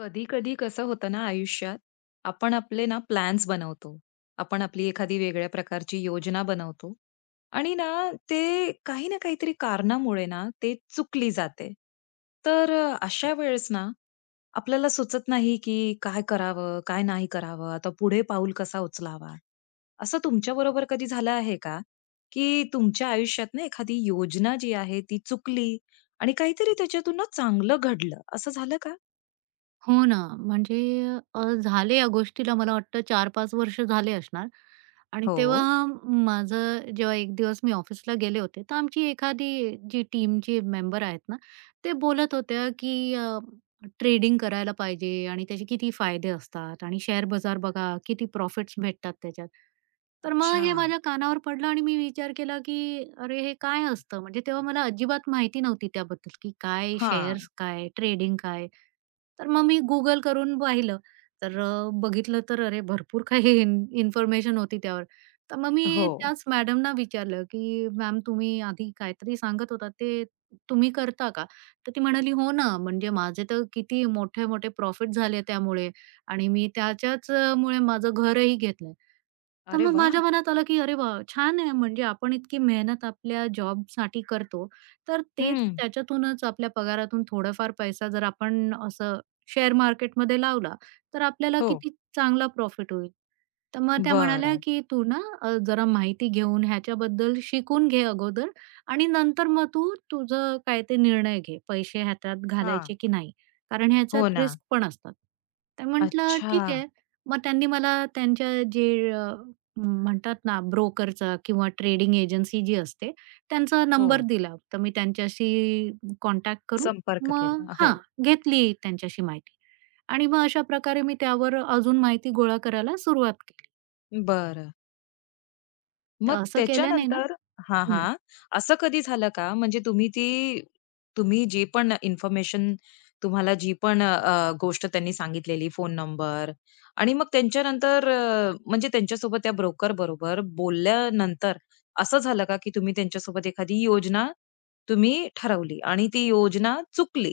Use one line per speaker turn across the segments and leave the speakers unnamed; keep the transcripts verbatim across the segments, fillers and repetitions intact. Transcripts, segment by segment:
कधी कधी कसं होतं ना आयुष्यात? आपण आपले ना प्लॅन्स बनवतो, आपण आपली एखादी वेगळ्या प्रकारची योजना बनवतो आणि ना ते काही ना काहीतरी कारणामुळे ना ते चुकली जाते. तर अ, अशा वेळेस ना आपल्याला सुचत नाही की काय करावं, काय नाही करावं, आता पुढे पाऊल कसा उचलावा. असं तुमच्या बरोबर कधी झालं आहे का, की तुमच्या आयुष्यात ना एखादी योजना जी आहे ती चुकली आणि काहीतरी त्याच्यातून ना चांगलं घडलं, असं झालं का?
हो ना, म्हणजे अ, झाले या गोष्टीला मला वाटतं चार-पाच वर्ष झाले असणार आणि
हो.
तेव्हा माझं जेव्हा एक दिवस मी ऑफिसला गेले होते, तर आमची एखादी जी टीमची मेंबर आहेत ना, ते बोलत होत्या की ट्रेडिंग करायला पाहिजे आणि त्याचे किती फायदे असतात आणि शेअर बाजार बघा, किती प्रॉफिट्स भेटतात त्याच्यात. तर मग
अच्छा.
हे माझ्या कानावर पडलं आणि मी विचार केला की "अरे, हे काय असतं?" म्हणजे तेव्हा मला अजिबात माहिती नव्हती त्याबद्दल की काय
हां.
शेअर्स काय, ट्रेडिंग काय? तर मग मी Google करून पाहिलं. तर अ, बघितलं तर अरे भरपूर काही इन इन्फॉर्मेशन होती त्यावर. तर मग मी
हो.
त्याच मॅडमना विचारलं, की "मॅम तुम्ही आधी काहीतरी सांगत होता ते तुम्ही करता का?" तर ती म्हणाली, "हो ना, म्हणजे माझे तर किती मोठे-मोठे प्रॉफिट झाले त्यामुळे आणि मी त्याच्याच अ, मुळे माझं घरही घेतलं." तर
अरे
मग
वाह!
माझ्या मनात आलं की अरे वाह! छान आहे म्हणजे आपण इतकी मेहनत आपल्या जॉबसाठी करतो, तर तेच
हं.
त्याच्यातूनच आपल्या पगारातून थोडाफार पैसा जर आपण असं शेअर मार्केटमध्ये लावला, तर आपल्याला
हो.
किती चांगला प्रॉफिट होईल. तर मग त्या
बर.
म्हणाल्या की "तू ना अ, जरा माहिती घेऊन ह्याच्याबद्दल शिकून घे अगोदर आणि नंतर मग तू तुझं काय ते निर्णय घे, पैसे ह्याच्यात
हां.
घालायचे की नाही. कारण
हो
ह्याच्यात
ना.
रिस्क पण असतात." तर म्हटलं
अच्छा.
ठीक आहे. मग त्यांनी मला त्यांच्या जे म्हणतात ना ब्रोकरचा किंवा ट्रेडिंग एजन्सी जी असते त्यांचा
हो.
नंबर दिला. तर मी त्यांच्याशी कॉन्टॅक्ट करून
संपर्क
मग
केला. हो.
हां, घेतली त्यांच्याशी माहिती. आणि मग अशा प्रकारे मी त्यावर अजून माहिती गोळा करायला सुरुवात केली.
बर,
तर
मग
असं केल्याने ना,
त्याच्यानंतर हां, हां. असं कधी झालं का, म्हणजे तुम्ही ती तुम्ही जी पण इन्फॉर्मेशन, तुम्हाला जी पण अ, गोष्ट त्यांनी सांगितलेली, फोन नंबर, आणि मग त्यांच्यानंतर अ, म्हणजे त्यांच्यासोबत त्या ब्रोकर बरोबर बोलल्यानंतर असं झालं का, की तुम्ही त्यांच्यासोबत एखादी योजना तुम्ही ठरवली आणि ती योजना चुकली?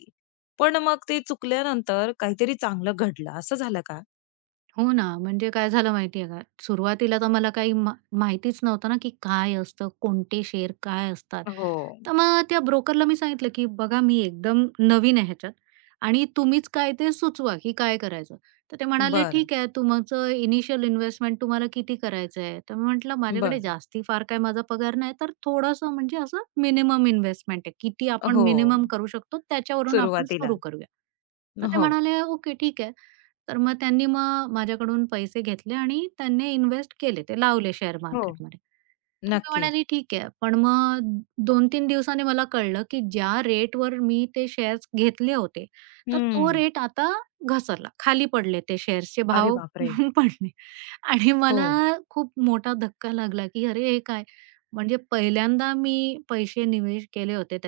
पण मग ते चुकल्यानंतर काहीतरी चांगलं घडलं असं झालं का?
हो ना, म्हणजे काय झालं माहिती आहे का, सुरुवातीला तर मला काही मा माहितीच नव्हतं ना, की काय असतं, कोणते शेअर काय असतात.
हो.
तर मग त्या ब्रोकरला मी सांगितलं, की "बघा मी एकदम नवीन आहे ह्याच्यात आणि तुम्हीच काय ते सुचवा, की काय करायचं?" तर ते म्हणाले,
बरं,
"ठीक आहे, तुमचं इनिशियल इन्व्हेस्टमेंट तुम्हाला किती करायचं आहे?" तर मी म्हटलं, "माझ्याकडे
बरं.
जास्ती फार काय माझा पगार नाही, तर थोडंसं म्हणजे असं मिनिमम इन्व्हेस्टमेंट आहे. किती आपण
हो.
मिनिमम करू शकतो त्याच्यावरून आपण
सुरुवातीला.
सुरू करूया." तर ते
हो.
म्हणाले, "ओके, ठीक आहे." तर मग त्यांनी मग माझ्याकडून पैसे घेतले आणि त्यांनी इन्व्हेस्ट केले. ते लावले शेअर
हो,
मार्केटमध्ये. तर मी
नक्की.
म्हणाली, "ठीक आहे." पण मग दोन-तीन दिवसांनी मला कळलं, की ज्या रेटवर मी ते शेअर्स घेतले होते, तर तो
हं.
रेट आता घसरला. खाली पडले ते शेअर्सचे
अरे
भाव
बापरे!
पडले. आणि मला
हो.
खूप मोठा धक्का लागला, की "अरे, हे काय?" म्हणजे पहिल्यांदा मी पैसे निवेश केले होते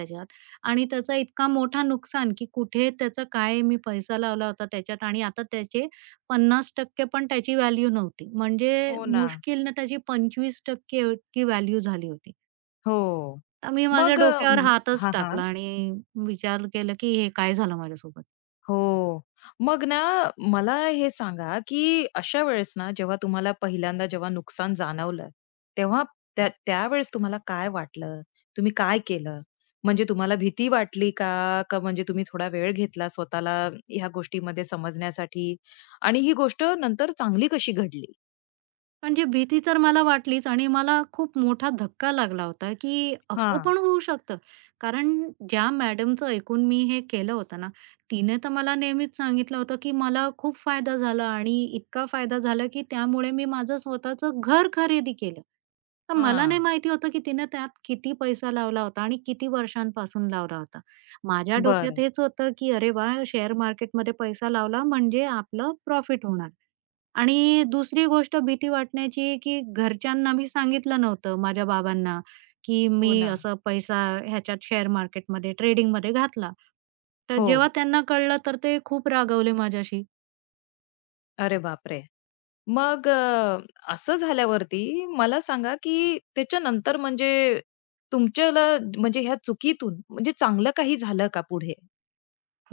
आणि त्याचा इतका मोठा नुकसान, की कुठे त्याचा काय मी पैसा लावला होता त्याच्यात आणि आता त्याचे पन्नास टक्के पण त्याची व्हॅल्यू नव्हती. म्हणजे
हो ना.
मुश्किलनं त्याची पंचवीस टक्के इतकी व्हॅल्यू झाली होती.
हो.
तर मी माझ्या
मग अ,
डोक्यावर
म
हातच
हां, हां.
टाकला आणि विचार केला, की हे काय झालं माझ्यासोबत?
हो. मग ना मला हे सांगा, की अशा वेळेस ना जेव्हा तुम्हाला पहिल्यांदा जेव्हा नुकसान जाणवलं, तेव्हा त्या त्यावेळेस तुम्हाला काय वाटलं? तुम्ही काय केलं? म्हणजे तुम्हाला भीती वाटली का? का म्हणजे तुम्ही थोडा वेळ घेतला स्वतःला ह्या गोष्टीमध्ये समजण्यासाठी? आणि ही गोष्ट नंतर चांगली कशी घडली?
म्हणजे भीती तर मला वाटलीच आणि मला खूप मोठा धक्का लागला होता, की असं
हां,
पण होऊ शकतं. कारण ज्या मॅडमचं ऐकून मी हे केलं होतं ना, तिने तर मला नेहमीच सांगितलं होतं, की मला खूप फायदा झाला आणि इतका फायदा झाला, की त्यामुळे मी माझं स्वतःचं घर खरेदी केलं. तर मला
हां.
नाही माहिती होतं, की तिने त्यात किती पैसा लावला होता आणि किती वर्षांपासून लावला होता. माझ्या डोक्यात
बरं.
हेच होतं, की "अरे वाह! शेअर मार्केटमध्ये पैसा लावला म्हणजे आपलं प्रॉफिट होणार." आणि दुसरी गोष्ट भीती वाटण्याची, की घरच्यांना मी सांगितलं नव्हतं माझ्या बाबांना, की
हो
मी
ना.
असं पैसा ह्याच्यात शेअर मार्केटमध्ये ट्रेडिंगमध्ये घातला. तर
हो.
जेव्हा त्यांना कळलं, तर ते खूप रागावले माझ्याशी.
अरे बापरे! मग अ, असं झाल्यावरती मला सांगा, की त्याच्यानंतर म्हणजे तुमच्याला म्हणजे ह्या चुकीतून म्हणजे चांगलं काही झालं का पुढे?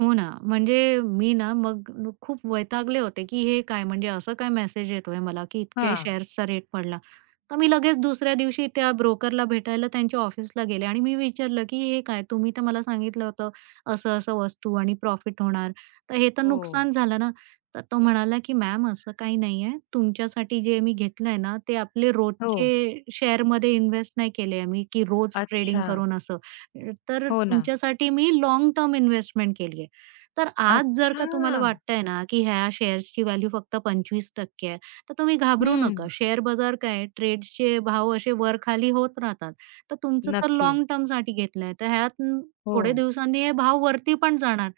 हो ना, म्हणजे मी ना मग न- खूप वैतागले होते, की हे काय म्हणजे असं काय मेसेज येतोय मला, की इतके
हां.
शेअर्सचा रेट पडला. तर मी लगेच दुसऱ्या दिवशी त्या ब्रोकरला भेटायला त्यांच्या ऑफिसला गेले आणि मी विचारलं, की "हे काय? तुम्ही तर मला सांगितलं होतं असं-असं वस्तू आणि प्रॉफिट होणार, तर हे तर
हो.
नुकसान झालं ना." तर तो म्हणाला, की "मॅम असं काही नाहीये. तुमच्यासाठी जे मी घेतलंय ना, ते आपले
हो.
रोजचे शेअरमध्ये इन्व्हेस्ट नाही केले आम्ही, की रोज ट्रेडिंग
अच्छा.
करून असं. तर
हो ना.
तुमच्यासाठी मी लाँग टर्म इन्व्हेस्टमेंट केली तर आज जर का
अच्छा!
तुम्हाला वाटतंय ना, की ह्या शेअर्सची व्हॅल्यू फक्त पंचवीस टक्के आहे, तर तुम्ही घाबरू
हं.
नका. शेअर बाजार काय आहे, ट्रेड्सचे भाव असे वर-खाली होत राहतात. तर तुमचं तर
नक्की.
लॉंग टर्मसाठी घेतलंय, तर ह्यात न-
हो.
थोडे दिवसांनी हे भाव वरती पण जाणार.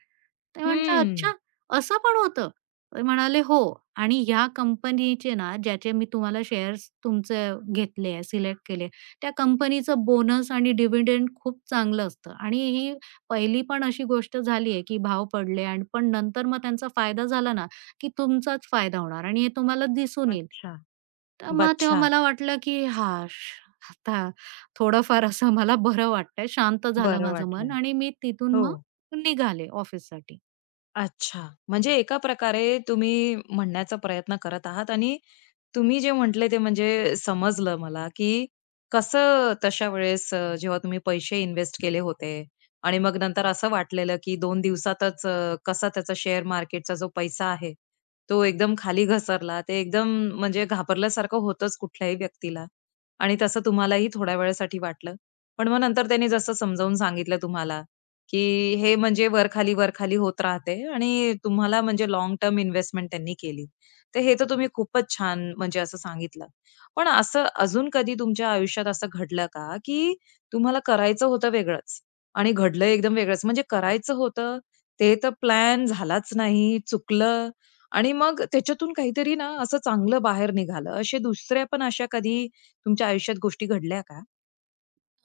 ते म्हटलं,
हं.
"अच्छा, असं पण होतं?" ते म्हणाले, "हो आणि ह्या कंपनीचे ना, ज्याचे मी तुम्हाला शेअर्स तुमचे घेतले, सिलेक्ट केले, त्या कंपनीचं बोनस आणि डिव्हिडंड खूप चांगलं असतं आणि ही पहिली पण अशी गोष्ट झाली आहे, की भाव पडले आणि पण नंतर मग त्यांचा फायदा झाला ना, की तुमचाच फायदा होणार आणि हे तुम्हाला दिसून येईल."
अच्छा.
तर मग तेव्हा
अच्छा.
मला वाटलं, की हां, आता थोडंफार असं मला बरं वाटतंय, शांत झालं
बरं
माझं मन
वाटलं.
आणि मी तिथून
हो.
मग निघाले ऑफिससाठी.
अच्छा. म्हणजे एका प्रकारे तुम्ही म्हणण्याचा प्रयत्न करत आहात आणि तुम्ही जे म्हटले ते म्हणजे समजलं मला, की कसं तशा वेळेस अ, जेव्हा तुम्ही पैसे इन्व्हेस्ट केले होते आणि मग नंतर असं वाटलेलं, की दोन दिवसातच अ, कसा त्याचा शेअर मार्केटचा जो पैसा आहे, तो एकदम खाली घसरला. ते एकदम म्हणजे घाबरल्यासारखं होतंच कुठल्याही व्यक्तीला, आणि तसं तुम्हालाही थोड्या वेळासाठी वाटलं. पण मग नंतर त्यांनी जसं समजावून सांगितलं तुम्हाला, की हे म्हणजे वर-खाली, वरखाली होत राहते आणि तुम्हाला म्हणजे लाँग टर्म इन्व्हेस्टमेंट त्यांनी केली. तर हे तर तुम्ही खूपच छान म्हणजे असं सांगितलं. पण असं अजून कधी तुमच्या आयुष्यात असं घडलं का, की तुम्हाला करायचं होतं वेगळंच आणि घडलं एकदम वेगळंच? म्हणजे करायचं होतं, ते तर प्लॅन झालाच नाही, चुकलं आणि मग त्याच्यातून काहीतरी ना असं चांगलं बाहेर निघालं. अशा दुसऱ्या पण अशा कधी तुमच्या आयुष्यात गोष्टी घडल्या का?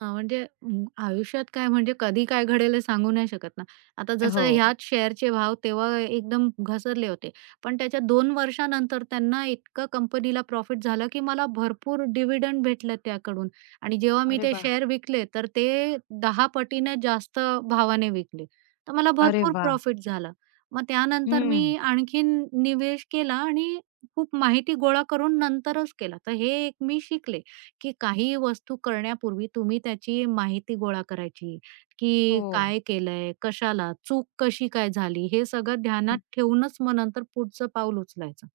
हां, म्हणजे म आयुष्यात काय म्हणजे कधी काय घडेल हे सांगू नाही शकत ना. आता
हो.
जसं ह्याच शेअरचे भाव तेव्हा एकदम घसरले होते. पण त्याच्या दोन वर्षानंतर त्यांना इतकं कंपनीला प्रॉफिट झालं, की मला भरपूर डिव्हिडंड भेटलं त्याकडून आणि जेव्हा मी
अरे
ते
वाह!
शेअर विकले, तर ते दहा पटीने जास्त भावाने विकले. तर मला
अरे
भरपूर
वाह!
प्रॉफिट झाला. मग त्यानंतर
हं.
मी आणखीन निवेश केला आणि खूप माहिती गोळा करून नंतरच केला. तर हे एक मी शिकले. की काही वस्तू करण्यापूर्वी तुम्ही त्याची माहिती गोळा करायची, की
हो.
काय केलंय, कशाला, चूक कशी काय झाली, हे सगळं ध्यानात ठेवूनच मग नंतर पुढचं पाऊल उचलायचं.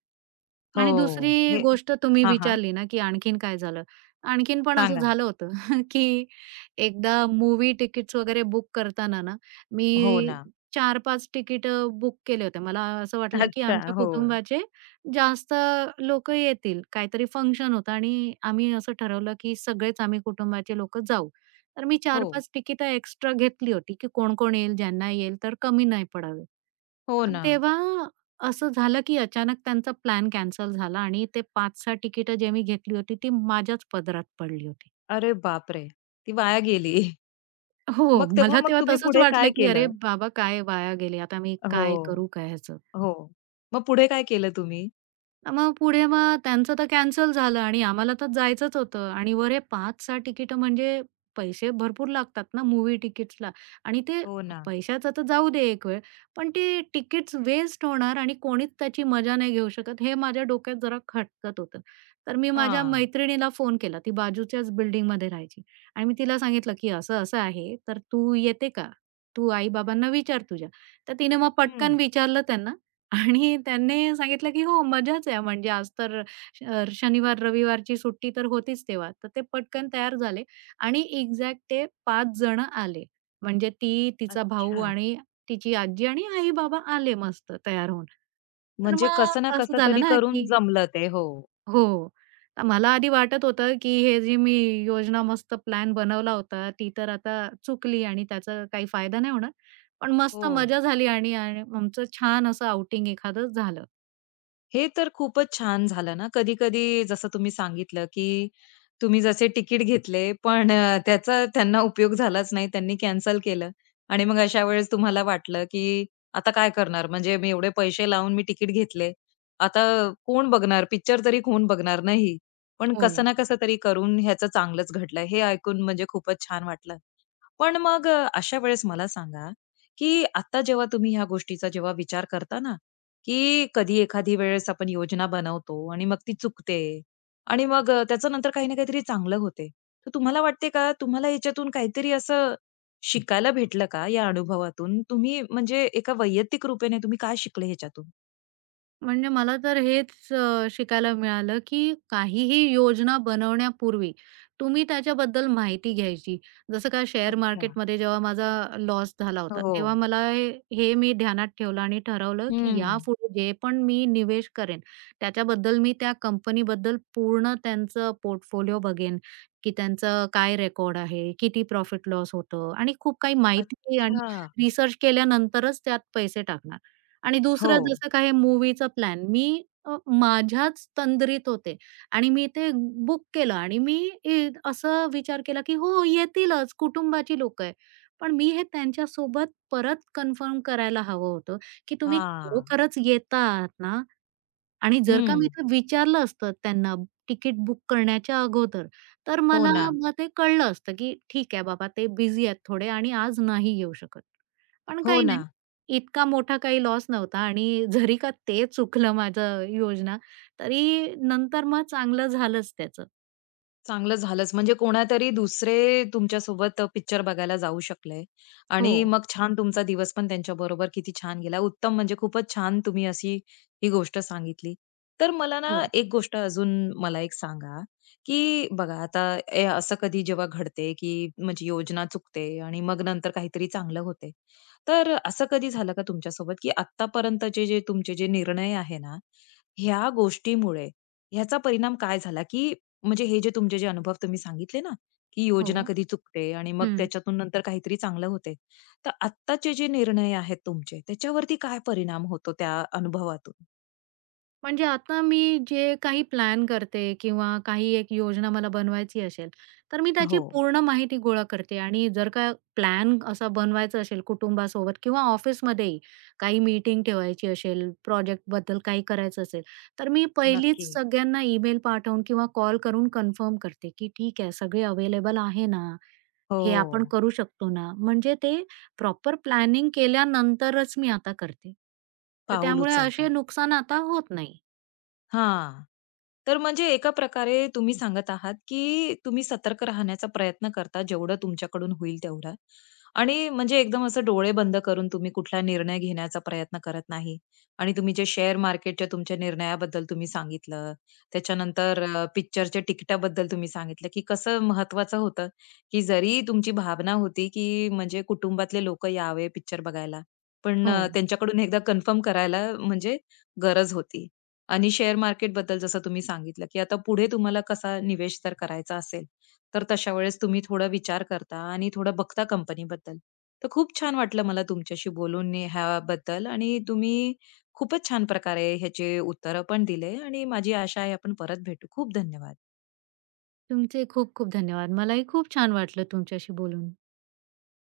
आणि
हो.
दुसरी
हे
गोष्ट तुम्ही
हां, हां.
विचारली ना, की आणखीन काय झालं? आणखीन पण असं
सांगा.
झालं होतं, की एकदा मूव्ही तिकीट्स वगैरे बुक करताना ना, मी
हो ना.
चार पाच तिकीटं बुक केले होते. मला असं वाटलं, की
अच्छा.
आमच्या
हो.
कुटुंबाचे जास्त लोक येतील. काहीतरी फंक्शन होतं आणि आम्ही असं ठरवलं, की सगळेच आम्ही कुटुंबाचे लोकं जाऊ. तर मी
हो.
चार-पाच तिकीटं एक्स्ट्रा घेतली होती, की कोण-कोण येईल, ज्यांना येईल तर कमी नाही पडावे.
हो
तर
ना.
तेव्हा असं झालं, की अचानक त्यांचा प्लॅन कॅन्सल झाला आणि ते पाच-सहा तिकिटं जे मी घेतली होती, ती माझ्याच पदरात पडली होती.
अरे बापरे! ती वाया गेली.
हो,
मग तेव्हा
मला
मग
तेव्हा
तुम्ही
तसंच
पुढे काय
वाटलं, की "अरे
केलं?
बाबा, काय वाया गेले. आता मी
हो,
काय करू काय ह्याचं?"
हो. मग पुढे काय केलं तुम्ही?
अ, मग पुढे मग त्यांचं तर कॅन्सल झालं आणि आम्हाला तर जायचंच होतं आणि वर हे पाच-सहा तिकीटं म्हणजे पैसे भरपूर लागतात ना मूव्ही तिकीट्सला आणि ते
हो ना.
पैशाचं तर जाऊ दे एक वेळ, पण ते तिकीट्स वेस्ट होणार आणि कोणीच त्याची मजा नाही घेऊ शकत हे माझ्या डोक्यात जरा खटकत होतं. तर मी माझ्या
हां.
मैत्रिणीला फोन केला. ती बाजूच्याच बिल्डिंगमध्ये राहायची आणि मी तिला सांगितलं, की असं-असं आहे, तर तू येते का? तू आई-बाबांना विचार तुझ्या. तर तिने मग
हं.
पटकन विचारलं त्यांना आणि त्यांनी सांगितलं, की "हो, मजाच आहे म्हणजे आज तर श अ, शनिवार, रविवारची सुट्टी तर होतीच तेव्हा." तर ते पटकन तयार झाले आणि एक्झॅक्ट ते पाच जण आले. म्हणजे ती, तिचा भाऊ
अच्छा.
आणि तिची आजी आणि आई-बाबा आले मस्त तयार होऊन. तर
म्हणजे
मग
कसं ना
असं
कसं
झालं
तरी
ना,
करून
की
जमलं ते. हो.
हो. तर मला आधी वाटत होतं, की हे जी मी योजना मस्त प्लॅन बनवला होता, ती तर आता चुकली आणि त्याचा काही फायदा नाही होणार. पण मस्त
हो.
मजा झाली आणि आणि आमचं छान असं आउटिंग एखादं झालं.
हे तर खूपच छान झालं ना. कधी-कधी जसं तुम्ही सांगितलं, की तुम्ही जसे तिकीट घेतले, पण अ, त्याचा त्यांना उपयोग झालाच नाही. त्यांनी कॅन्सल केलं आणि मग अशा वेळेस तुम्हाला वाटलं, की आता काय करणार? म्हणजे मी एवढे पैसे लावून मी तिकीट घेतले. आता कोण बघणार? पिक्चर तरी कोण बघणार? नाही. पण कसं
हो.
ना कसं तरी करून ह्याचं चांगलंच घडलं. हे ऐकून म्हणजे खूपच छान वाटलं. पण मग अ, अशा वेळेस मला सांगा, की आता जेव्हा तुम्ही ह्या गोष्टीचा जेव्हा विचार करता ना, की कधी एखादी वेळेस आपण योजना बनवतो आणि मग ती चुकते आणि मग अ, त्याचं नंतर काही ना काहीतरी चांगलं होते. तर तुम्हाला वाटते का, तुम्हाला याच्यातून काहीतरी असं शिकायला भेटलं का या अनुभवातून? तुम्ही म्हणजे एका वैयक्तिक रूपेने तुम्ही काय शिकले ह्याच्यातून?
म्हणजे मला तर हेच अ, शिकायला मिळालं, की काहीही योजना बनवण्यापूर्वी तुम्ही त्याच्याबद्दल माहिती घ्यायची. जसं का शेअर
अच्छा.
मार्केटमध्ये जेव्हा माझा लॉस झाला होता,
हो.
तेव्हा मला हे हे मी ध्यानात ठेवलं आणि ठरवलं, की
हं.
यापुढे जे पण मी निवेश करेन, त्याच्याबद्दल मी त्या कंपनीबद्दल पूर्ण त्यांचं पोर्टफोलिओ बघेन, की त्यांचं काय रेकॉर्ड आहे, किती प्रॉफिट लॉस होतं आणि खूप काही माहिती आणि
अच्छा.
रिसर्च केल्यानंतरच त्यात पैसे टाकणार. आणि
हो.
दुसरं जसं काय मूवीचा प्लॅन मी अ, माझ्याच तंद्रीत होते आणि मी ते बुक केलं आणि मी इ असा विचार केला, की हो येतीलच कुटुंबाची लोक आहे. पण मी हे त्यांच्यासोबत परत कन्फर्म करायला हवं होतं, की तुम्ही
हां.
खरोखरच येत आहात ना? आणि जर का
हं.
मी ते विचारलं असतं त्यांना तिकीट बुक करण्याच्या अगोदर, तर
हो
मला
ना.
मग ते कळलं असतं, की ठीक आहे बाबा ते बिझी आहेत थोडे आणि आज नाही येऊ शकत. पण
हो
काही
ना.
नाही, इतका मोठा काही लॉस नव्हता आणि जरी का ते चुकलं माझं योजना, तरी नंतर मग चांगलं झालंच त्याचं.
चांगलं झालंच. म्हणजे कोणातरी दुसरे तुमच्यासोबत पिक्चर बघायला जाऊ शकले
हो,
आणि मग छान तुमचा दिवस पण त्यांच्या बरोबर किती छान गेला. उत्तम, म्हणजे खूपच छान तुम्ही अशी ही गोष्ट सांगितली. तर मला ना
हो,
एक गोष्ट अजून, मला एक सांगा, की बघा आता ए असं कधी जेव्हा घडते, की म्हणजे योजना चुकते आणि मग नंतर काहीतरी चांगलं होते. तर असं कधी झालं का तुमच्यासोबत, की आत्तापर्यंतचे जे तुमचे जे निर्णय आहे ना, ह्या गोष्टीमुळे ह्याचा परिणाम काय झाला? की म्हणजे हे जे तुमचे जे अनुभव तुम्ही सांगितले ना, की योजना
हो.
कधी चुकते आणि मग
हं.
त्याच्यातून नंतर काहीतरी चांगलं होते. तर आत्ताचे जे निर्णय आहेत तुमचे, त्याच्यावरती काय परिणाम होतो त्या अनुभवातून?
म्हणजे आता मी जे काही प्लॅन करते किंवा काही एक योजना मला बनवायची असेल, तर मी त्याची
हो.
पूर्ण माहिती गोळा करते आणि जर का प्लॅन असा बनवायचा असेल कुटुंबासोबत किंवा ऑफिसमध्येही काही मीटिंग ठेवायची असेल, प्रोजेक्टबद्दल काही करायचं असेल, तर मी पहिलीच
नक्की.
सगळ्यांना ईमेल पाठवून किंवा कॉल करून कन्फर्म करते, की ठीक आहे सगळे अवेलेबल आहे ना?
हो.
हे आपण करू शकतो ना? म्हणजे ते प्रॉपर प्लॅनिंग केल्यानंतरच मी आता करते. तर
पाऊल
त्यामुळे असे
उचलतात.
नुकसान आता होत नाही.
हां. तर म्हणजे एका प्रकारे तुम्ही सांगत आहात, की तुम्ही सतर्क राहण्याचा प्रयत्न करता जेवढं तुमच्याकडून होईल तेवढा. आणि म्हणजे एकदम असं डोळे बंद करून तुम्ही कुठला निर्णय घेण्याचा प्रयत्न करत नाही. आणि तुम्ही जे शेअर मार्केटच्या तुमच्या निर्णयाबद्दल तुम्ही सांगितलं, त्याच्यानंतर अ, पिक्चरच्या तिकिटाबद्दल तुम्ही सांगितलं, की कसं महत्वाचं होतं, की जरी तुमची भावना होती, की म्हणजे कुटुंबातले लोकं यावे पिक्चर बघायला, पण
हो.
अ, त्यांच्याकडून एकदा कन्फर्म करायला म्हणजे गरज होती. आणि शेअर मार्केटबद्दल जसं तुम्ही सांगितलं, की आता पुढे तुम्हाला कसा निवेश जर करायचा असेल, तर तशा वेळेस तुम्ही थोडा विचार करता आणि थोडं बघता कंपनीबद्दल. तर खूप छान वाटलं मला तुमच्याशी बोलून नी- ह्याबद्दल, आणि तुम्ही खूपच छान प्रकारे ह्याचे उत्तरं पण दिले आणि माझी आशा आहे आपण परत भेटू. खूप धन्यवाद.
तुमचे खूप खूप धन्यवाद. मलाही खूप छान वाटलं तुमच्याशी बोलून.